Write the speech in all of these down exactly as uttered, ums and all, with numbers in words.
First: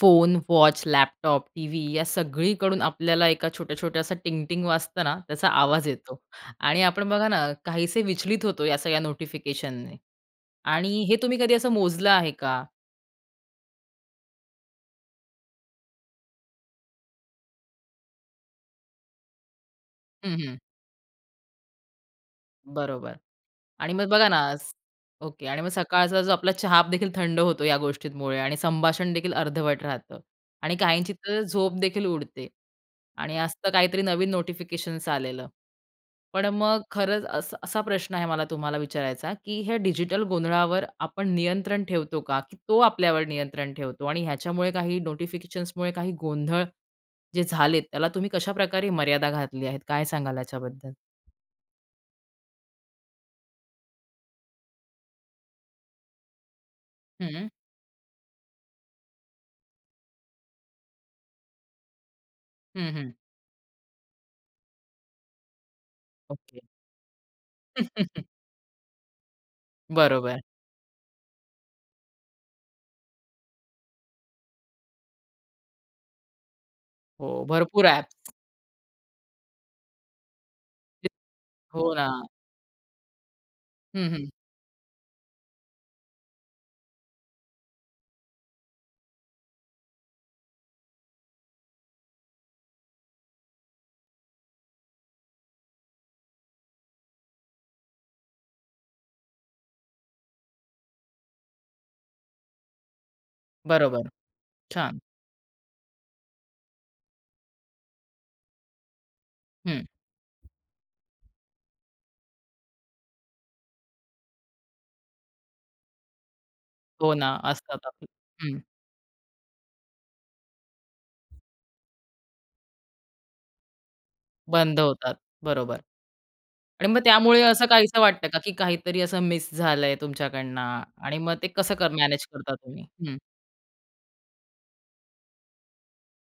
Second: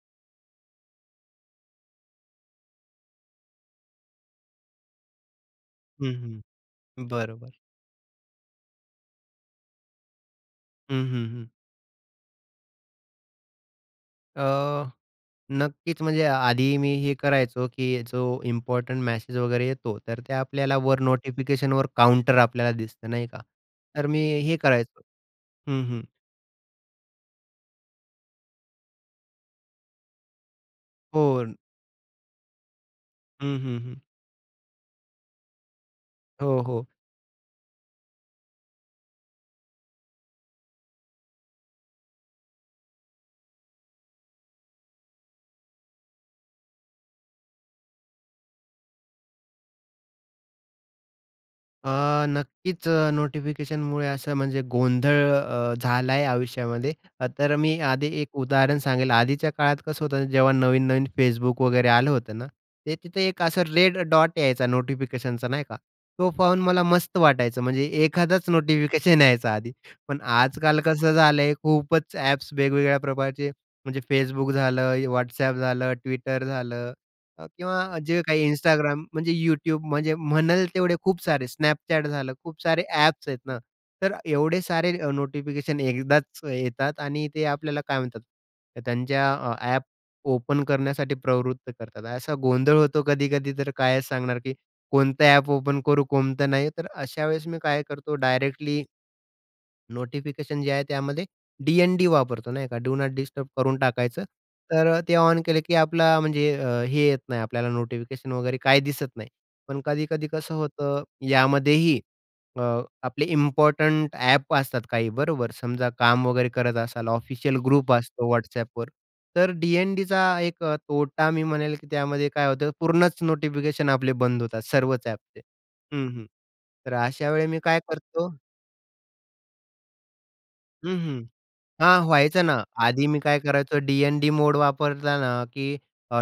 Phone, watch, laptop, TV या सगळीकडून आपल्याला एका छोट्या-छोट्या असा टिंग-टिंग वाजतं ना, त्याचा आवाज हं, येतो. हं. आणि आपण बघा ना, बरोबर. काहीसे विचलित होतो या सगळ्या नोटिफिकेशनने. आणि हं, हे हं, तुम्ही हं. कधी असं मोजलं आहे का? अ, नक्कीच म्हणजे आधी मी हे करायचो, की जो इम्पोर्टंट मेसेज वगैरे येतो, तर ते हं, हं. आपल्याला वर नोटिफिकेशनवर काउंटर आपल्याला दिसतं बरोबर. नाही का? आणि तर मग मी बघा ना हे स- करायचो. ओके, आणि मग हं, हं. सकाळचा जो आपला चहा देखील थंड होतो या गोष्टींमुळे आणि संभाषण देखील अर्धवट राहतं. आणि काहींची हो. तर झोप देखील उडते. आणि हं, असतं हं, हं. काहीतरी नवीन नोटिफिकेशन्स आलेलं. पण हो, मग हो. खरंच असा असा प्रश्न आहे मला तुम्हाला विचारायचा, की हे डिजिटल गोंधळावर आपण नियंत्रण ठेवतो का? की तो आपल्यावर नियंत्रण ठेवतो? आणि ह्याच्यामुळे काही नोटिफिकेशन्समुळे काही गोंधळ जे झालेत, त्याला तुम्ही कशाप्रकारे मर्यादा घातली आहेत? काय सांगाल याच्याबद्दल? अ, नक्कीच अ, नोटिफिकेशनमुळे असं म्हणजे गोंधळ अ, झाला आहे आयुष्यामध्ये. अ, हं, तर मी आधी एक उदाहरण सांगेल. आधीच्या काळात कसं होतं जेव्हा नवीन-नवीन Facebook वगैरे आलं होतं ना, हं, ते हं. तिथे एक असं रेड डॉट यायचा नोटिफिकेशनचा नाही का? तो ओके. पाहून मला मस्त वाटायचं म्हणजे एखादाच नोटिफिकेशन यायचा आधी. पण बरोबर. आजकाल कसं झालंय खूपच ॲप्स वेगवेगळ्या प्रकारचे म्हणजे Facebook झालं, WhatsApp झालं, Twitter झालं हो, अ, भरपूर किंवा जे ॲप्स. काही Instagram म्हणजे YouTube म्हणजे म्हणाल तेवढे खूप सारे हो Snapchat ना. झालं, खूप सारे ॲप्स आहेत ना, हं, तर हं. एवढे सारे नोटिफिकेशन एकदाच येतात आणि ते आपल्याला काय म्हणतात, तर त्यांच्या अ, ॲप ओपन करण्यासाठी प्रवृत्त करतात. असा गोंधळ होतो कधी-कधी तर कायच सांगणार, की कोणतं ॲप ओपन करू, कोणतं नाही. तर अशा वेळेस मी काय करतो डायरेक्टली नोटिफिकेशन जे आहे त्यामध्ये डी-एन-डी वापरतो नाही का, डू नॉट डिस्टर्ब करून बरोबर. टाकायचं. तर छान. अ, ते ऑन केलं की आपला म्हणजे अ, हे येत नाही आपल्याला नोटिफिकेशन वगैरे काही दिसत नाही. पण हं. कधी-कधी कसं होतं यामध्येही अ, आपले इम्पोर्टंट ॲप असतात काही बरोबर. समजा काम वगैरे करत असाल, हो ना, ऑफिशियल असतात ग्रुप आपले. असतो हं. WhatsAppवर. तर डी-एन-डीचा एक अ, तोटा मी म्हणेल की त्यामध्ये काय होतं पूर्णच नोटिफिकेशन आपले बंद होतात बंद सर्वच होतात. ॲपचे. बरोबर. हं, हं. आणि तर मग अशा त्यामुळे वेळी मी असं काय काहीसं करतो वाटतं का, की काहीतरी असं मिस झालंय तुमच्याकडनं आणि मग ते कसं कर हां, मॅनेज व्हायचं करता ना. तुम्ही? आधी हं. मी काय करायचो डी एन मोड वापरला ना, की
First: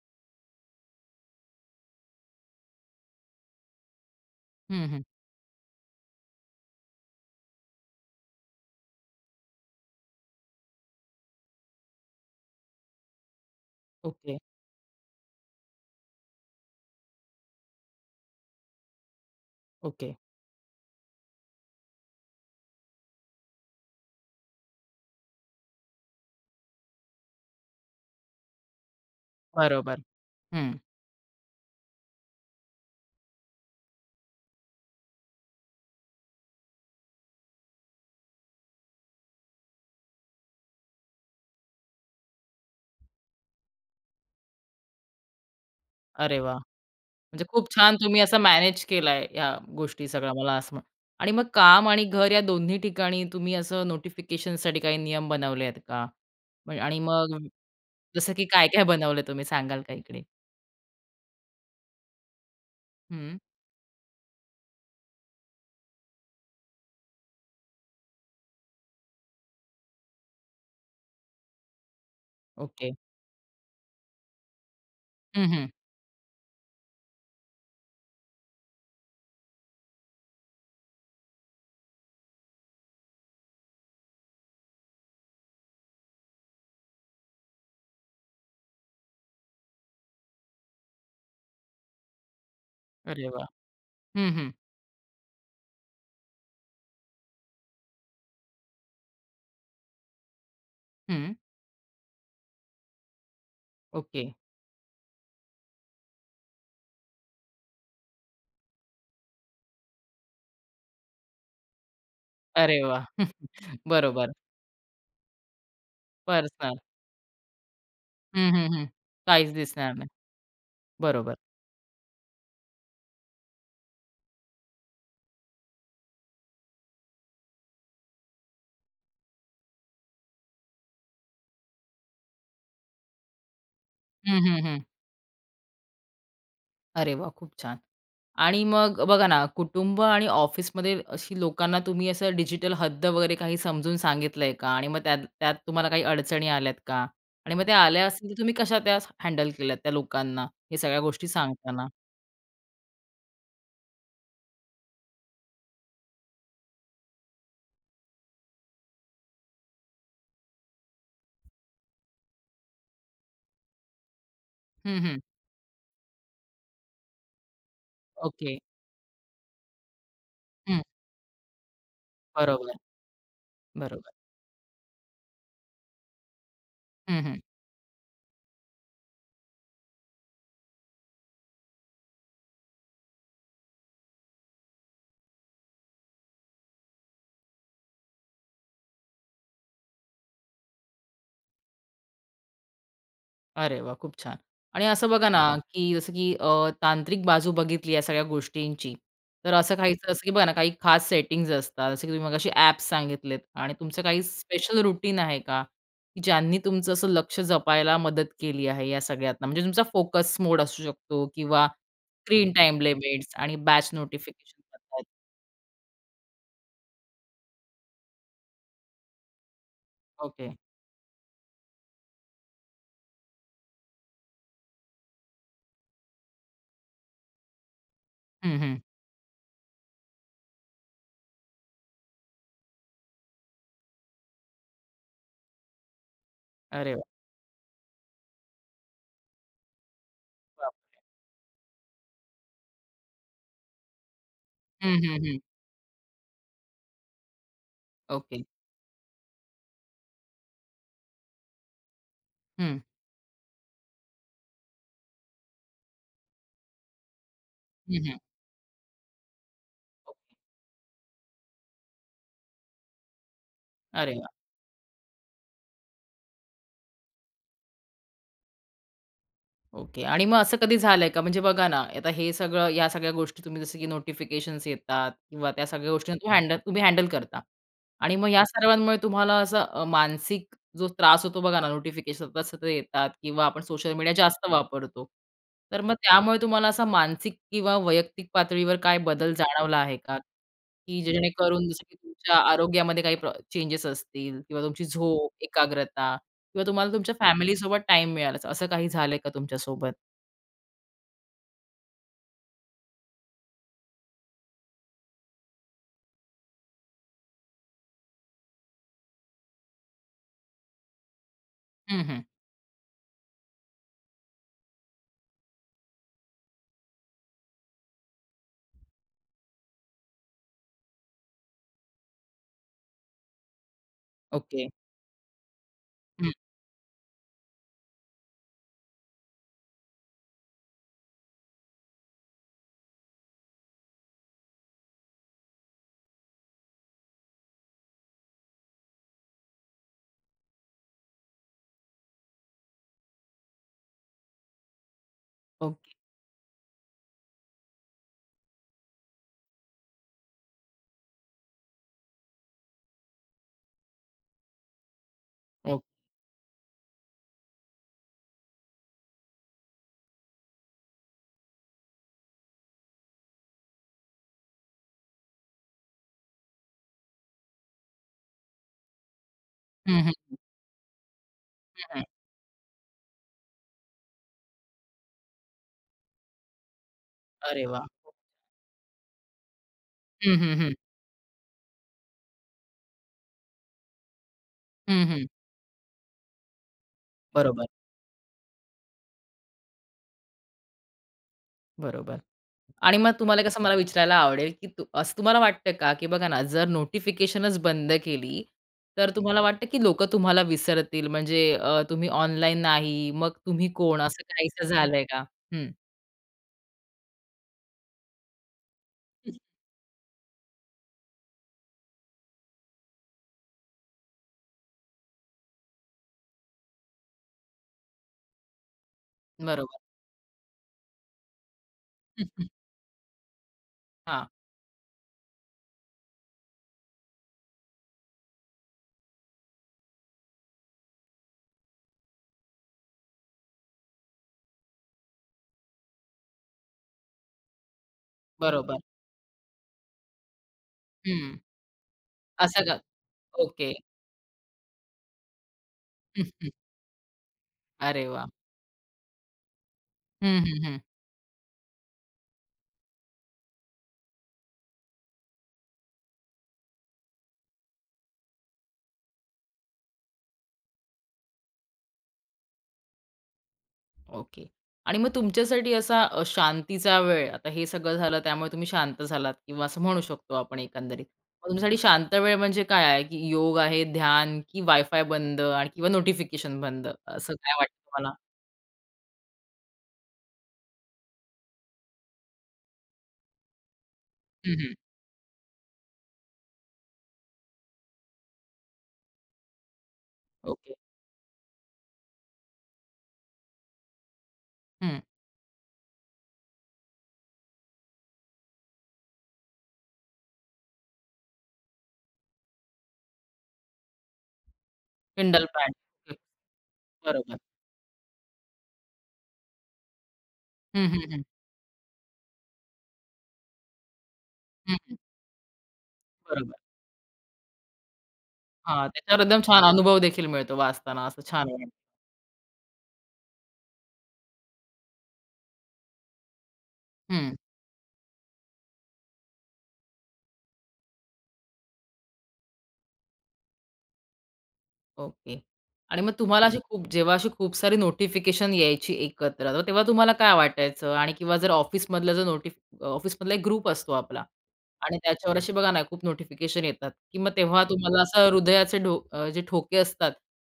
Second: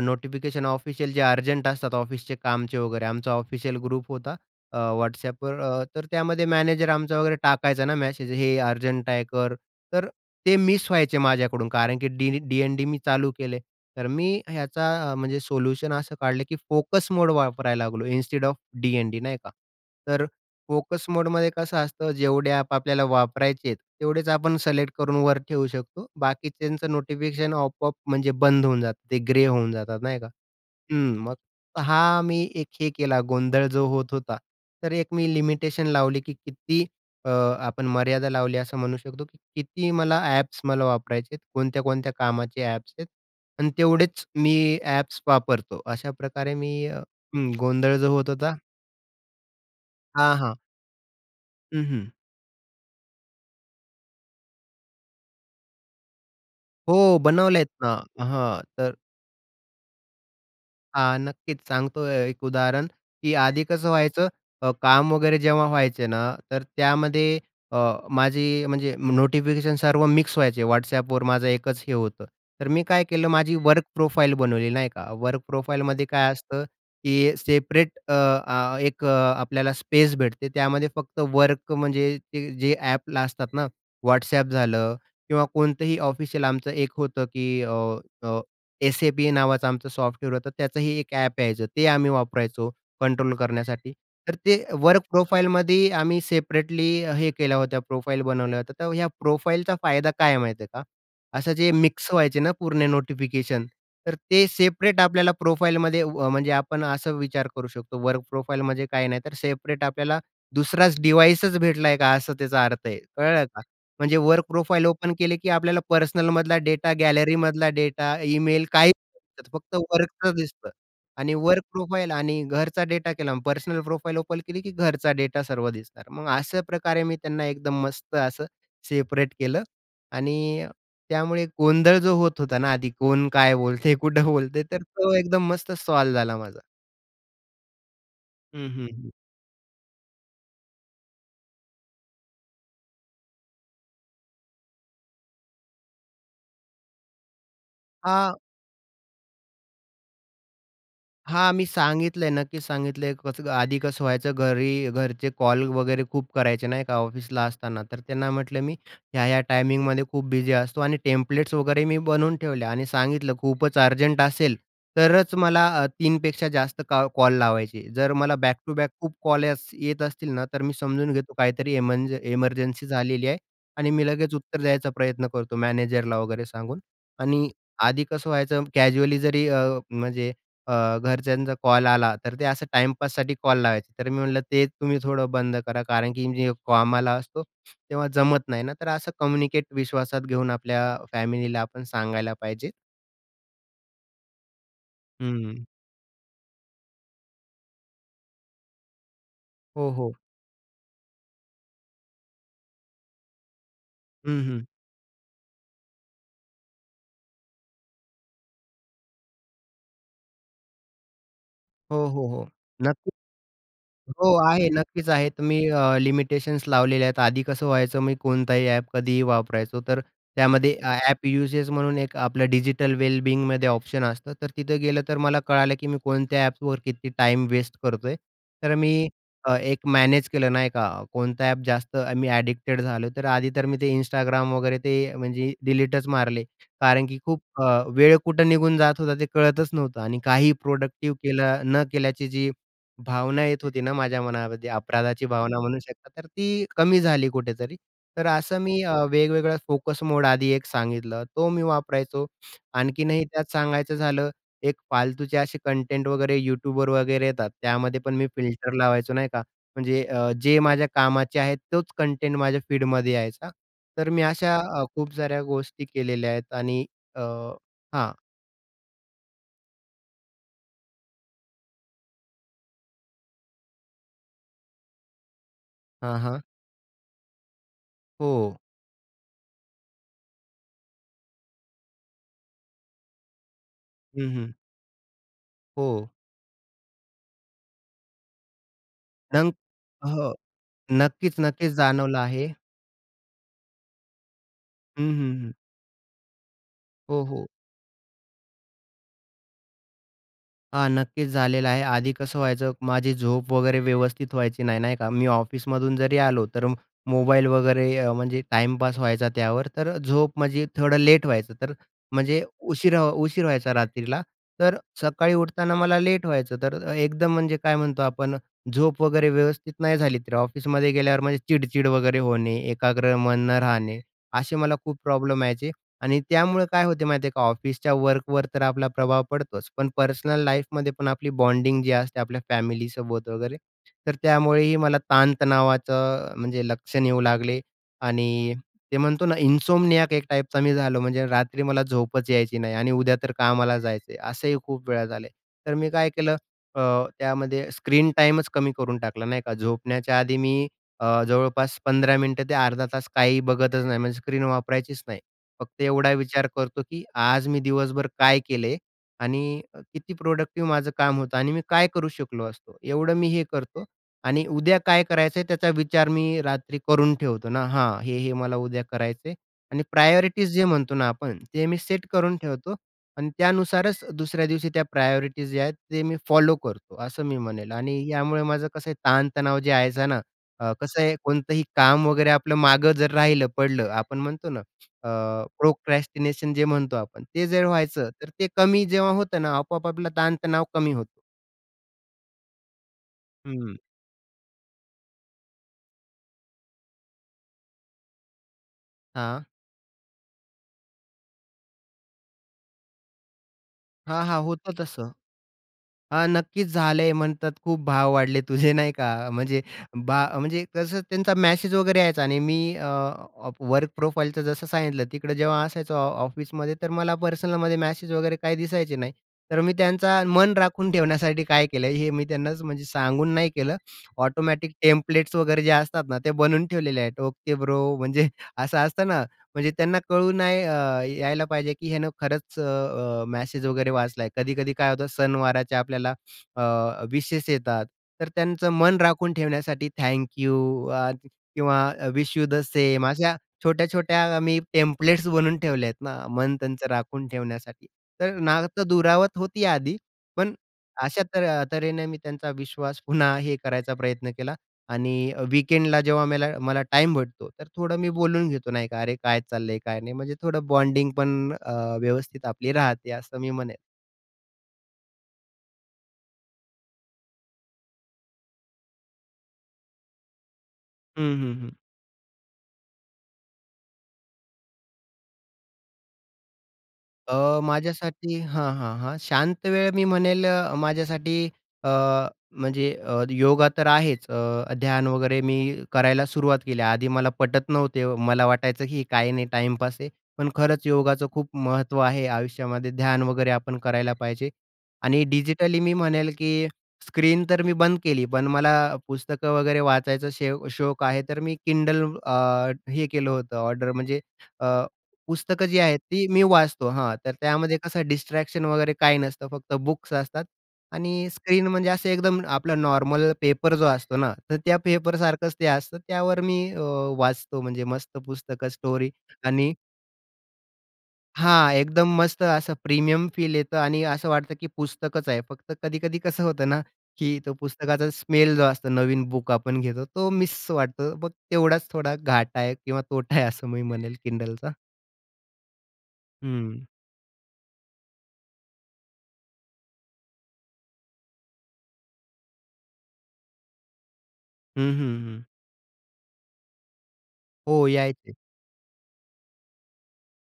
नोटिफिकेशन ऑफिशियल जे अर्जंट असतात ऑफिसचे कामचे वगैरे. आमचा ऑफिशियल ग्रुप होता अ, हं, हं. WhatsAppवर अ, तर त्यामध्ये मॅनेजर आमचा वगैरे टाकायचा ना मेसेज, "हे अर्जंट आहे, कर." तर ते मिस व्हायचे माझ्याकडून कारण की डी डी-एन-डी मी चालू केले. तर मी ओके, ह्याचा अ, म्हणजे सोल्युशन असं काढलं, की फोकस मोड वापरायला लागलो इन्स्टेड ऑफ डी-एन-डी नाही का. ओके. तर फोकस मोडमध्ये कसं असतं, जेवढे ॲप आपल्याला वापरायचे आहेत, तेवढेच आपण सिलेक्ट करून वर ठेवू शकतो. बाकीच्यांचं नोटिफिकेशन आपोआप म्हणजे बंद होऊन जातं. ते ग्रे होऊन जातात बरोबर. नाही का? हं. हं. मग हा मी एक हे केला गोंधळ जो होत होता. तर एक मी लिमिटेशन लावली, की किती अ, आपण मर्यादा लावली असं म्हणू शकतो, की किती मला ॲप्स मला वापरायचे कोणत्या-कोणत्या कामाचे ॲप्स आहेत आणि तेवढेच मी ॲप्स वापरतो. अशा अरे प्रकारे वाह! मी अ, म्हणजे हं, खूप छान गोंधळ जो तुम्ही होत असं होता मॅनेज केलाय ह्या गोष्टी हां, सगळ्या मला हां. असं म्ह आणि मग हं, काम आणि हं. घर या दोन्ही ठिकाणी तुम्ही असं नोटिफिकेशनसाठी काही नियम बनवले आहेत का? म्हण आणि हो, मग बनवलेत ना. जसं की हां, काय-काय तर बनवलं तुम्ही सांगाल का इकडे? हां, नक्कीच सांगतो एक उदाहरण, की हं, आधी कसं व्हायचं अ, काम वगैरे जेव्हा व्हायचे ना, तर त्यामध्ये अ, माझी म्हणजे नोटिफिकेशन सर्व मिक्स व्हायचे. WhatsAppवर माझं एकच हे होतं. तर मी ओके. काय केलं, माझी वर्क प्रोफाइल बनवली नाही का. वर्क हं, हं. प्रोफाइलमध्ये काय असतं, की सेपरेट अ, एक अ, आपल्याला स्पेस भेटते. त्यामध्ये फक्त वर्क म्हणजे ते जे ॲपला असतात ना, WhatsApp झालं किंवा कोणतंही ऑफिशियल आमचं एक होतं, की एस-ए-बी नावाचं आमचं सॉफ्टवेअर होतं. त्याचंही एक ॲप यायचं. ते आम्ही वापरायचो अरे कंट्रोल वाह! करण्यासाठी. हं, तर हं. ते वर्क प्रोफाईलमध्ये आम्ही सेपरेटली हे केल्या होत्या, प्रोफाईल बनवल्या होत्या. तर ह्या प्रोफाईलचा फायदा काय आहे माहिती आहे का? हं. असं जे मिक्स व्हायचे ना पूर्ण नोटिफिकेशन, तर ओके. ते सेपरेट आपल्याला प्रोफाईलमध्ये अ, म्हणजे आपण असा विचार करू शकतो, वर्क प्रोफाईल म्हणजे काही नाही, तर सेपरेट आपल्याला दुसराच डिव्हाइसच भेटला का, असं त्याचा अरे अर्थ आहे. वाह! कळलं म्हणजे बरोबर. वर्क प्रोफाइल ओपन केले, की आपल्याला पर्सनलमधला पर्सनल. डेटा, गॅलरीमधला डेटा, हं, ईमेल हं, हं. काही काहीच दिसतात. फक्त दिसणार नाही. वर्कच दिसतं बरोबर. आणि वर्क प्रोफाइल आणि घरचा डेटा केला. पर्सनल प्रोफाइल ओपन केली, की घरचा डेटा सर्व दिसणार. मग अशा प्रकारे मी त्यांना एकदम मस्त असं सेपरेट केलं आणि त्यामुळे गोंधळ जो होत होता ना आधी कोण काय बोलते, कुठं हं, हं, बोलते, हं. तर तो एकदम मस्त सॉल्व्ह झाला माझा. अरे वाह! खूप छान. आणि हं, हं, मग हं. बघा ना, कुटुंब आणि ऑफिसमध्ये अशी लोकांना तुम्ही असं डिजिटल हद्द वगैरे काही समजून सांगितलंय का? आणि मग त्यात त्यात तुम्हाला काही अडचणी आल्यात का? आणि मग त्या आल्या असतील हा तर तुम्ही कशा त्या हँडल केल्यात त्या लोकांना, हे सगळ्या गोष्टी हां, मी सांगताना? सांगितलंय, नक्कीच सांगितलंय. कसं आधी कसं व्हायचं घरी घरचे कॉल वगैरे खूप करायचे नाही का ऑफिसला असताना. तर त्यांना म्हटलं मी ह्या-ह्या टायमिंगमध्ये खूप बिझी असतो आणि टेम्पलेट्स वगैरे मी बनवून ठेवले आणि सांगितलं खूपच अर्जंट असेल हं, हं. तरच मला अ, तीन पेक्षा जास्त का कॉल लावायचे. जर मला ओके. बॅक टू बॅक खूप कॉल येस येत असतील ना, तर मी हं. समजून घेतो काहीतरी एमर्ज बरोबर. एमर्जन्सी झालेली आहे आणि मी बरोबर. लगेच उत्तर द्यायचा प्रयत्न करतो मॅनेजरला वगैरे सांगून. हं, हं. आणि आधी कसं व्हायचं कॅज्युअली जरी अ, म्हणजे अ, घरच्यांचा कॉल आला, तर ते असं टाईमपाससाठी कॉल लावायचे. तर मी म्हटलं ते तुम्ही थोडं बंद करा, कारण की मी कामाला असतो तेव्हा जमत नाही ना. तर असं कम्युनिकेट विश्वासात घेऊन आपल्या फॅमिलीला आपण सांगायला पाहिजे. अरे वा, खूप छान. आणि असं बघा ना, हं. की जसं की अ, तांत्रिक बाजू बघितली या सगळ्या गोष्टींची, तर असं हो, काहीचं हो. असं की बघा ना, काही खास सेटिंग्ज असतात. जसं की तुम्ही मगाशी ॲप्स सांगितलेत आणि तुमचं काही हं, हं. स्पेशल रुटीन आहे का, की ज्यांनी तुमचं असं लक्ष जपायला मदत केली आहे या सगळ्यातनं? म्हणजे तुमचा फोकस मोड असू शकतो किंवा हो, हो, हो. स्क्रीन टाईम नक्की. लिमिट्स आणि बॅच हो, नोटिफिकेशन. आहे. नक्कीच आहे. तुम्ही अ, लिमिटेशन्स लावलेले आहेत. आधी कसं व्हायचं, मी कोणताही ॲप कधीही वापरायचो, तर ओके. त्यामध्ये अ, ॲप युजेस म्हणून एक आपलं डिजिटल वेलबिंगमध्ये ऑप्शन असतं. तर तिथे गेलं तर मला कळालं, की मी कोणत्या ॲप्सवर किती टाईम वेस्ट करतोय. हं, तर हं. मी अ, एक मॅनेज केलं नाही का, कोणता ॲप जास्त अ, मी ॲडिक्टेड झालो. तर आधी तर मी ते Instagram वगैरे ते म्हणजे डिलीटच मारले. अरे कारण वाह! की खूप अ, वेळ कुठं निघून जात होता ते कळतच नव्हतं आणि काही प्रोडक्टिव्ह केलं न केल्याची जी भावना येत होती ना माझ्या मनामध्ये, हं, हं, अपराधाची हं. भावना म्हणू शकता, तर ती कमी झाली कुठेतरी. तर ओके. असं मी अ, वेगवेगळा फोकस मोड आधी एक सांगितलं, तो मी वापरायचो. हं. आणखीनही त्यात सांगायचं झालं, एक फालतूचे असे कंटेंट वगैरे YouTubeवर वगैरे येतात, त्यामध्ये हं, पण हं. मी फिल्टर लावायचो नाही का. म्हणजे ओके. अ, जे माझ्या कामाचे आहेत, तोच कंटेंट माझ्या फीडमध्ये यायचा. तर अरे मी वाह! अशा अ, खूप साऱ्या गोष्टी केलेल्या आहेत आणि अ, हां. ओके. आणि मग असं कधी झालंय का? म्हणजे बघा ना, आता हे सगळं या सगळ्या गोष्टी तुम्ही जसं की नोटिफिकेशन्स येतात किंवा त्या सगळ्या हां, गोष्टींना तुम्ही हां. हँडल तुम्ही हँडल करता. आणि मग हो. या सर्वांमुळे तुम्हाला असं अ, मानसिक जो त्रास होतो बघा ना, नोटिफिकेशन सतत सतत येतात किंवा आपण सोशल मीडिया हं, जास्त हं. वापरतो. तर हो. मग त्यामुळे तुम्हाला असा मानसिक किंवा वैयक्तिक पातळीवर काय बदल नंक जाणवला आहे का? हो. की नक्कीच, जेणेकरून नक्कीच जसं की जाणवलं तुमच्या आहे. आरोग्यामध्ये काही चेंजेस असतील किंवा तुमची हं, झोप, हं, हं. एकाग्रता किंवा तुम्हाला तुमच्या हो, हो. फॅमिलीसोबत टाईम मिळाला, असं काही झालंय का तुमच्यासोबत? हां, नक्कीच झालेलं आहे. आधी कसं व्हायचं, माझी झोप वगैरे व्यवस्थित व्हायची नाही, नाही का. मी ऑफिसमधून जरी आलो, तर मोबाईल वगैरे अ, म्हणजे टाईमपास व्हायचा त्यावर. तर झोप म्हणजे थोडं लेट व्हायचं. तर हं, हं. म्हणजे उशिरा उशीर व्हायचा रात्रीला. तर सकाळी उठताना मला लेट व्हायचं. तर एकदम म्हणजे काय म्हणतो आपण, झोप वगैरे व्यवस्थित नाही झाली, तर ऑफिसमध्ये गेल्यावर म्हणजे चिड वगैरे होणे, एकाग्र मन न राहणे, असे ओके. मला खूप प्रॉब्लेम यायचे. आणि हं. त्यामुळे काय होते माहिती आहे का, ऑफिसच्या वर्कवर तर आपला प्रभाव पडतोच, पण पर्सनल लाईफमध्ये पण आपली बॉन्डिंग जी असते आपल्या फॅमिलीसोबत वगैरे, तर त्यामुळेही मला ताणतणावाचं म्हणजे लक्षण येऊ लागले आणि ते म्हणतो ना इन्सोम्नियाक एक टाईपचा मी झालो. म्हणजे रात्री मला झोपच यायची नाही आणि उद्या तर कामाला जायचं असंही खूप वेळा झालंय. तर मी ओके. काय केलं अ, त्यामध्ये स्क्रीन टाईमच कमी करून टाकला नाही का. झोपण्याच्या आधी मी अ, जवळपास पंधरा मिनिटं ते अर्धा तास काही बघतच नाही, म्हणजे स्क्रीन वापरायचीच नाही. फक्त ओके. एवढा विचार करतो, की आज मी दिवसभर काय केलंय आणि अ, किती प्रोडक्टिव्ह माझं काम होतं आणि मी काय करू शकलो असतो. एवढं मी हे करतो आणि उद्या काय करायचंय त्याचा विचार मी रात्री करून ठेवतो ना, हां, हे, हे मला उद्या करायचंय आणि हं, हं, प्रायोरिटीज जे म्हणतो ना आपण, ते मी हं, हं. सेट करून ठेवतो आणि त्यानुसारच दुसऱ्या दिवशी त्या प्रायोरिटीज जे आहेत, ते मी फॉलो करतो, असं मी अरे म्हणेल वाह! आणि यामुळे माझं कसं आहे ताणतणाव जे यायचा ना, हं, हं, हं. अ, कसं आहे कोणतंही काम वगैरे आपलं मागं जर राहिलं, पडलं, आपण म्हणतो ना, हं, हं. अ, प्रोक्रॅस्टिनेशन जे म्हणतो आपण, ते जर बरोबर, व्हायचं, तर ते कमी जेव्हा होतं ना, आपोआप आपला ताणतणाव कमी होतो. बरोबर. आणि मग तुम्हाला कसं मला हं. विचारायला आवडेल, की तू असं तुम्हाला वाटतं का, की बघा ना, जर नोटिफिकेशनच बंद केली, तर तुम्हाला हां. वाटतं की लोकं तुम्हाला विसरतील? म्हणजे अ, तुम्ही ऑनलाईन नाही, मग तुम्ही कोण? हां, असं हां. काहीसं होतं झालंय तसं. का? हं. हां, नक्कीच झालंय म्हणतात, "खूप भाव वाढले तुझे." नाही का? म्हणजे बा म्हणजे कसं त्यांचा मेसेज वगैरे यायचा आणि मी अ, ऑफ वर्क प्रोफाईलचं जसं सांगितलं, तिकडे जेव्हा असायचो ऑ ऑफिसमध्ये, तर मला पर्सनलमध्ये मेसेज वगैरे काही दिसायचे नाही. तर मी बरोबर. त्यांचा मन राखून ठेवण्यासाठी काय केलं, हे मी हं, त्यांनाच म्हणजे सांगून नाही केलं. ऑटोमॅटिक टेम्पलेट्स वगैरे जे असतात ना, ते बनवून ठेवलेले आहेत. "ओके ब्रो" म्हणजे असं असतं ना, म्हणजे त्यांना कळून नाही अ, यायला पाहिजे, की ह्यानं खरंच अ, अ, मेसेज वगैरे वाचलाय. कधी-कधी काय होतं सणवाराचे आपल्याला विशेष येतात. तर त्यांचं बरोबर. मन राखून ठेवण्यासाठी थँक यू हं. किंवा विश यू द असं का? सेम अशा ओके. छोट्या-छोट्या मी टेम्पलेट्स बनवून ठेवले आहेत ना, मन त्यांचं राखून ठेवण्यासाठी. अरे वाह! तर नातं दुरावत होती आधी, हं, पण हं, हं. अशा तर तऱ्हेने मी त्यांचा विश्वास पुन्हा हे करायचा प्रयत्न केला. आणि अ, वीकेंडला जेव्हा मला मला टाईम भेटतो, तर थोडं मी बोलून घेतो नाही का, "अरे काय चाललंय, काय नाही?" म्हणजे थोडं बॉन्डिंग पण अ, व्यवस्थित आपली राहते असं मी म्हणेन. ओके. आणि मग तुमच्यासाठी असा अ, शांतीचा वेळ आता हे सगळं झालं त्यामुळे तुम्ही शांत झालात किंवा असं म्हणू शकतो आपण एकंदरीत. हं, मग हं, हं. तुमच्यासाठी शांत वेळ म्हणजे काय आहे? की योग आहे, ध्यान की वायफाय बंद आणि किंवा नोटिफिकेशन बंद असं काय अ, वाटतं तुम्हाला? माझ्यासाठी हां, हां, हां. शांत वेळ मी म्हणेल अ, माझ्यासाठी अ, म्हणजे अ, योगा तर आहेच. हं, हं. अ, ध्यान वगैरे मी करायला सुरुवात केली. आधी मला पटत नव्हते. मला वाटायचं की काही नाही टाईमपास आहे. पण ओके. खरंच योगाचं खूप महत्त्व आहे आयुष्यामध्ये. ध्यान वगैरे आपण करायला पाहिजे. हं. आणि डिजिटली मी म्हणेल की स्क्रीन तर मी बंद केली. पण मला पुस्तकं वगैरे वाचायचा शे शौक आहे. तर मी Kindle अ, हे केलं होतं ऑर्डर म्हणजे किंडल पुस्तकं पॅड. जी आहेत ओके. ती मी वाचतो. हां, तर बरोबर. त्यामध्ये कसं डिस्ट्रॅक्शन वगैरे काही नसतं. फक्त बुक्स असतात हं, हं, आणि हं. स्क्रीन म्हणजे असं एकदम आपला नॉर्मल पेपर जो असतो ना, तर हं, त्या हं. पेपरसारखंच ते असतं. त्यावर बरोबर. मी अ, वाचतो म्हणजे मस्त पुस्तकं, हां, स्टोरी त्याच्यावर एकदम छान आणि अनुभव देखील मिळतो वाचताना असं छान वाटतं. हां, एकदम मस्त असं प्रीमियम फील येतं आणि असं वाटतं की पुस्तकच आहे. फक्त कधी-कधी कसं होतं ना, हं. की तो पुस्तकाचा स्मेल जो असतो, नवीन बुक आपण घेतो, तो मिस वाटतो. मग तेवढाच थोडा घाटा आहे किंवा तोटा आहे असं मी म्हणेल Kindleचा. ओके. आणि मग तुम्हाला अशी हं. हं. खूप जेव्हा अशी खूप सारी नोटिफिकेशन यायची एकत्र, तर तेव्हा तुम्हाला काय वाटायचं? आणि किंवा जर ऑफिसमधलं जर नोटिफ ऑफिसमधला एक ग्रुप असतो आपला. हं, आणि हं, त्याच्यावर हं. असे बघा ना, खूप नोटिफिकेशन येतात, की मग तेव्हा हो, तुम्हाला असं यायचे. हृदयाचे ढो अ, जे ठोके असतात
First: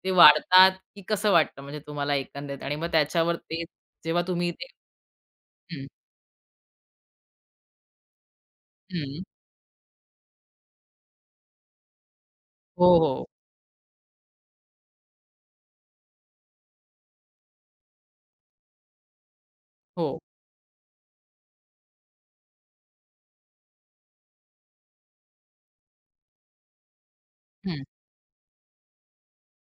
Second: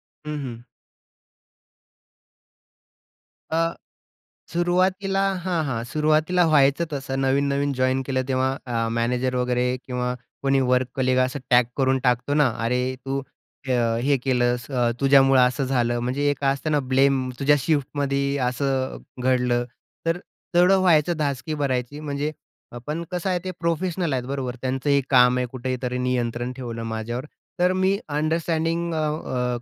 ते हं, हं. वाढतात, की कसं वाटतं म्हणजे तुम्हाला एकंदरीत? आणि मग त्याच्यावर ते अ, जेव्हा तुम्ही ते सुरुवातीला हां, हां. हं, सुरुवातीला व्हायचं तसं नवीन-नवीन जॉइन केलं तेव्हा अ, हं. मॅनेजर वगैरे किंवा कोणी वर्क कलीग असं टॅग करून टाकतो ना, "अरे हो, तू हो. अ, हे केलंस, अ, तुझ्यामुळं असं झालं." म्हणजे एक असतं ना ब्लेम, "तुझ्या शिफ्टमध्ये असं घडलं." तर हो. तेवढं व्हायचं, धासकी भरायची. म्हणजे अ, पण कसं आहे ते प्रोफेशनल आहेत बरोबर. त्यांचं हे काम आहे कुठेतरी नियंत्रण ठेवलं माझ्यावर. तर हं. मी अंडरस्टँडिंग अ, अ,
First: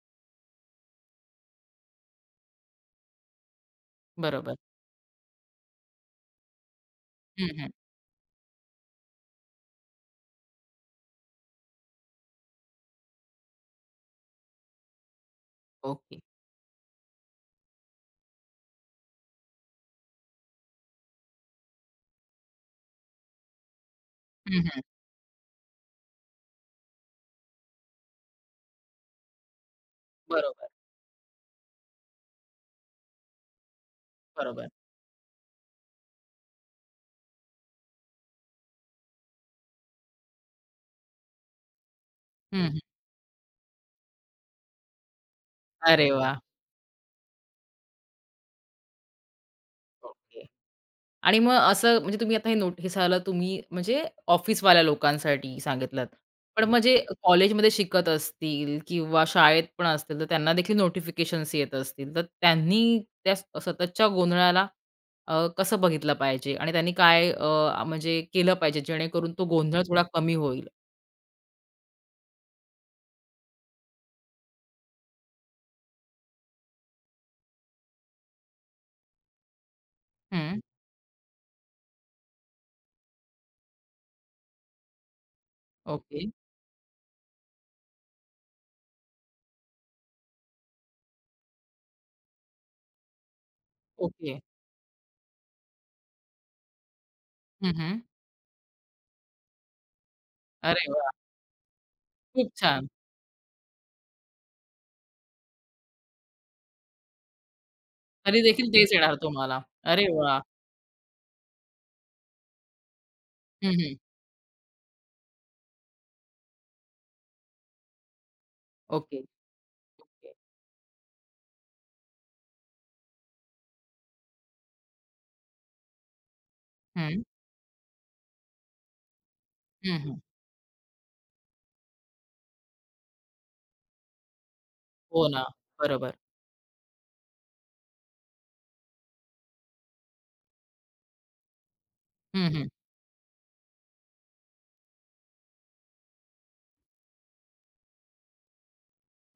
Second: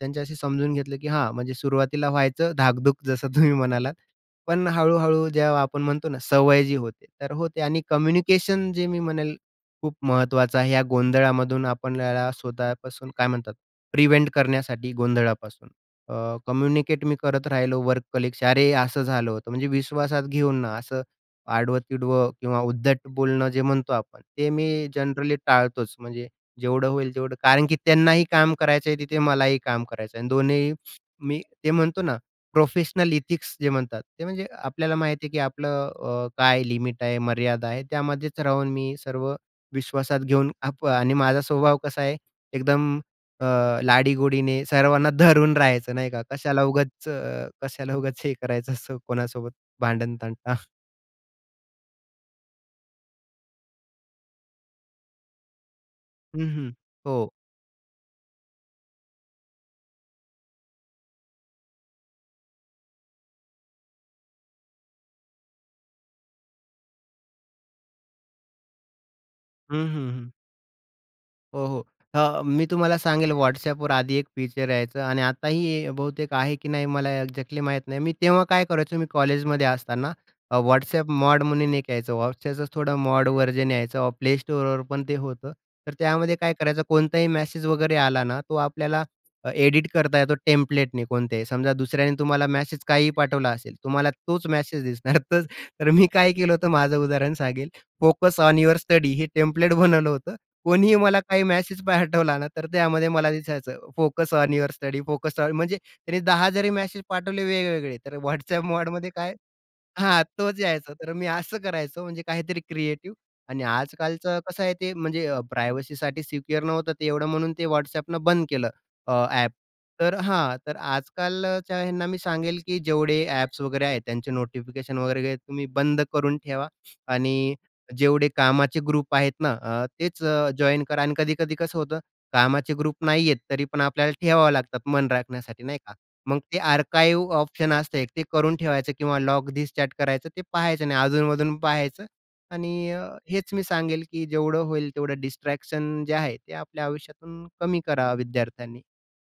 त्यांच्याशी समजून घेतलं, की हां, म्हणजे सुरुवातीला व्हायचं धाकधूक जसं तुम्ही म्हणालात. बरोबर. पण हळू-हळू जेव्हा आपण म्हणतो ना, सवय जी होते, तर हं, होते हं. आणि कम्युनिकेशन जे मी म्हणेल खूप महत्त्वाचं आहे. या गोंधळामधून आपल्याला स्वतःपासून काय म्हणतात, प्रिव्हेंट करण्यासाठी गोंधळापासून. ओके. कम्युनिकेट मी करत राहिलो वर्क कलीगशी, "अरे, असं झालं होतं." म्हणजे विश्वासात घेऊन ना, असं आडवं-तिडवं किंवा उद्धट बोलणं जे म्हणतो आपण, ते हं, मी हं. जनरली टाळतोच. म्हणजे जेवढं होईल तेवढं कारण की त्यांनाही काम करायचं तिथे मलाही काम करायचं आणि बरोबर, दोन्ही मी ते म्हणतो ना प्रोफेशनल इथिक्स जे म्हणतात, ते म्हणजे बरोबर. आपल्याला माहिती आहे, की आपलं अ, काय लिमिट आहे, मर्यादा आहे, त्यामध्येच राहून मी सर्व विश्वासात घेऊन आप आणि माझा स्वभाव कसा आहे, हं, हं. एकदम अ, लाडीगोडीने सर्वांना धरून राहायचं अरे नाही का. वाह! कशाला उगाच अ, कशाला उगाच हे करायचं असं कोणासोबत ओके. भांडण-तंटा. आणि मग असं म्हणजे तुम्ही आता हे नोटिसाला तुम्ही म्हणजे ऑफिसवाल्या लोकांसाठी सांगितलंत. हं, पण हं. हं. हो. कॉलेजमध्ये शिकत असतील किंवा शाळेत पण असतील, तर त्यांना देखील नोटिफिकेशन्स येत असतील. तर त्यांनी त्या स- सततच्या गोंधळाला अ, कसं बघितलं पाहिजे आणि त्यांनी काय अ, म्हणजे केलं पाहिजे जेणेकरून तो गोंधळ हं, थोडा हं, हं. कमी होईल? हो, हो. अ, मी तुम्हाला सांगेल WhatsAppवर आधी एक फीचर यायचं आणि आताही बहुतेक आहे की नाही मला एक्झॅक्टली माहीत नाही. मी तेव्हा काय करायचो मी कॉलेजमध्ये असताना अ, हं. WhatsApp मॉड म्हणून एक यायचं. WhatsAppचंच थोडं मॉड व्हर्जन यायचं. Play Storeवर पण ते होतं. तर ओके, त्यामध्ये काय करायचं कोणताही मेसेज वगैरे आला ना, तो आपल्याला अ, एडिट करता येतो टेम्प्लेटने कोणत्याही. समजा दुसऱ्याने तुम्हाला मेसेज काहीही पाठवला असेल, तुम्हाला ओके. तोच मेसेज दिसणार. तोच तर मी काय केलं होतं माझं उदाहरण सांगेल. हं, हं. फोकस ऑन युअर स्टडी हे टेम्प्लेट बनवलं होतं अरे कोणीही वाह! मला काही मेसेज पाठवला ना, खूप तर छान. त्यामध्ये मला दिसायचं focus on your study, focus on म्हणजे त्यांनी दहा जरी मेसेज पाठवले वेगवेगळे, तर तरी WhatsApp देखील तेच मोडमध्ये येणार काय तुम्हाला. अरे हां, वाह! तोच यायचा. तर मी असं करायचो म्हणजे काहीतरी क्रिएटिव्ह आणि हं, हं. आजकालचं कसं आहे ते म्हणजे अ, प्रायव्हसीसाठी सिक्युअर नव्हतं ते एवढं म्हणून ते WhatsAppनं बंद केलं अ, ओके, ॲप. तर ओके. हां, तर आजकालच्या ह्यांना मी सांगेल, की जेवढे ॲप्स वगैरे आहेत त्यांचे नोटिफिकेशन वगैरे तुम्ही बंद करून ठेवा हं, आणि जेवढे कामाचे ग्रुप आहेत ना अ, हं, हं. तेच अ, जॉइन करा आणि कधी-कधी कसं होतं कामाचे ग्रुप नाहीयेत तरी पण आपल्याला ठेवावं लागतात मन हो ना. राखण्यासाठी नाही का? बरोबर. मग ते आर्काइव्ह ऑप्शन असतं एक, ते करून ठेवायचं किंवा लॉग धिस चॅट करायचं ते पाहायचं नाही अधून-मधून पाहायचं हं, हं. आणि अ, हेच मी सांगेल, की जेवढं होईल तेवढं डिस्ट्रॅक्शन जे आहे ते आपल्या आयुष्यातून कमी करावं विद्यार्थ्यांनी.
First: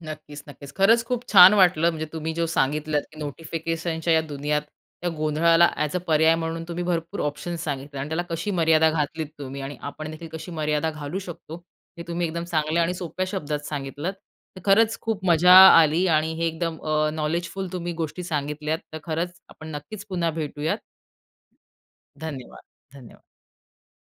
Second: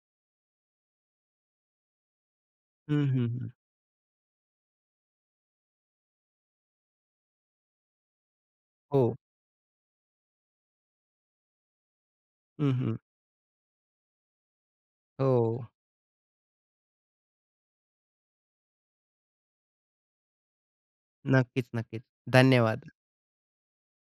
नक्कीच, नक्कीच. खरंच खूप छान वाटलं म्हणजे तुम्ही जो सांगितलत, हं, की हं, हं. नोटिफिकेशनच्या या दुनियात त्या गोंधळाला ॲज अ पर्याय म्हणून तुम्ही भरपूर ऑप्शन्स सांगितले आणि त्याला कशी मर्यादा हो. घातलीत तुम्ही आणि आपण देखील कशी मर्यादा घालू शकतो, हे तुम्ही एकदम हं, चांगल्या आणि हं. सोप्या शब्दात सांगितलत. तर खरंच खूप हो. मजा आली आणि हे एकदम नॉलेजफुल तुम्ही गोष्टी सांगितल्यात. तर खरंच आपण नक्कीच पुन्हा भेटूयात. नक्कीच, नक्कीच. धन्यवाद. धन्यवाद. धन्यवाद.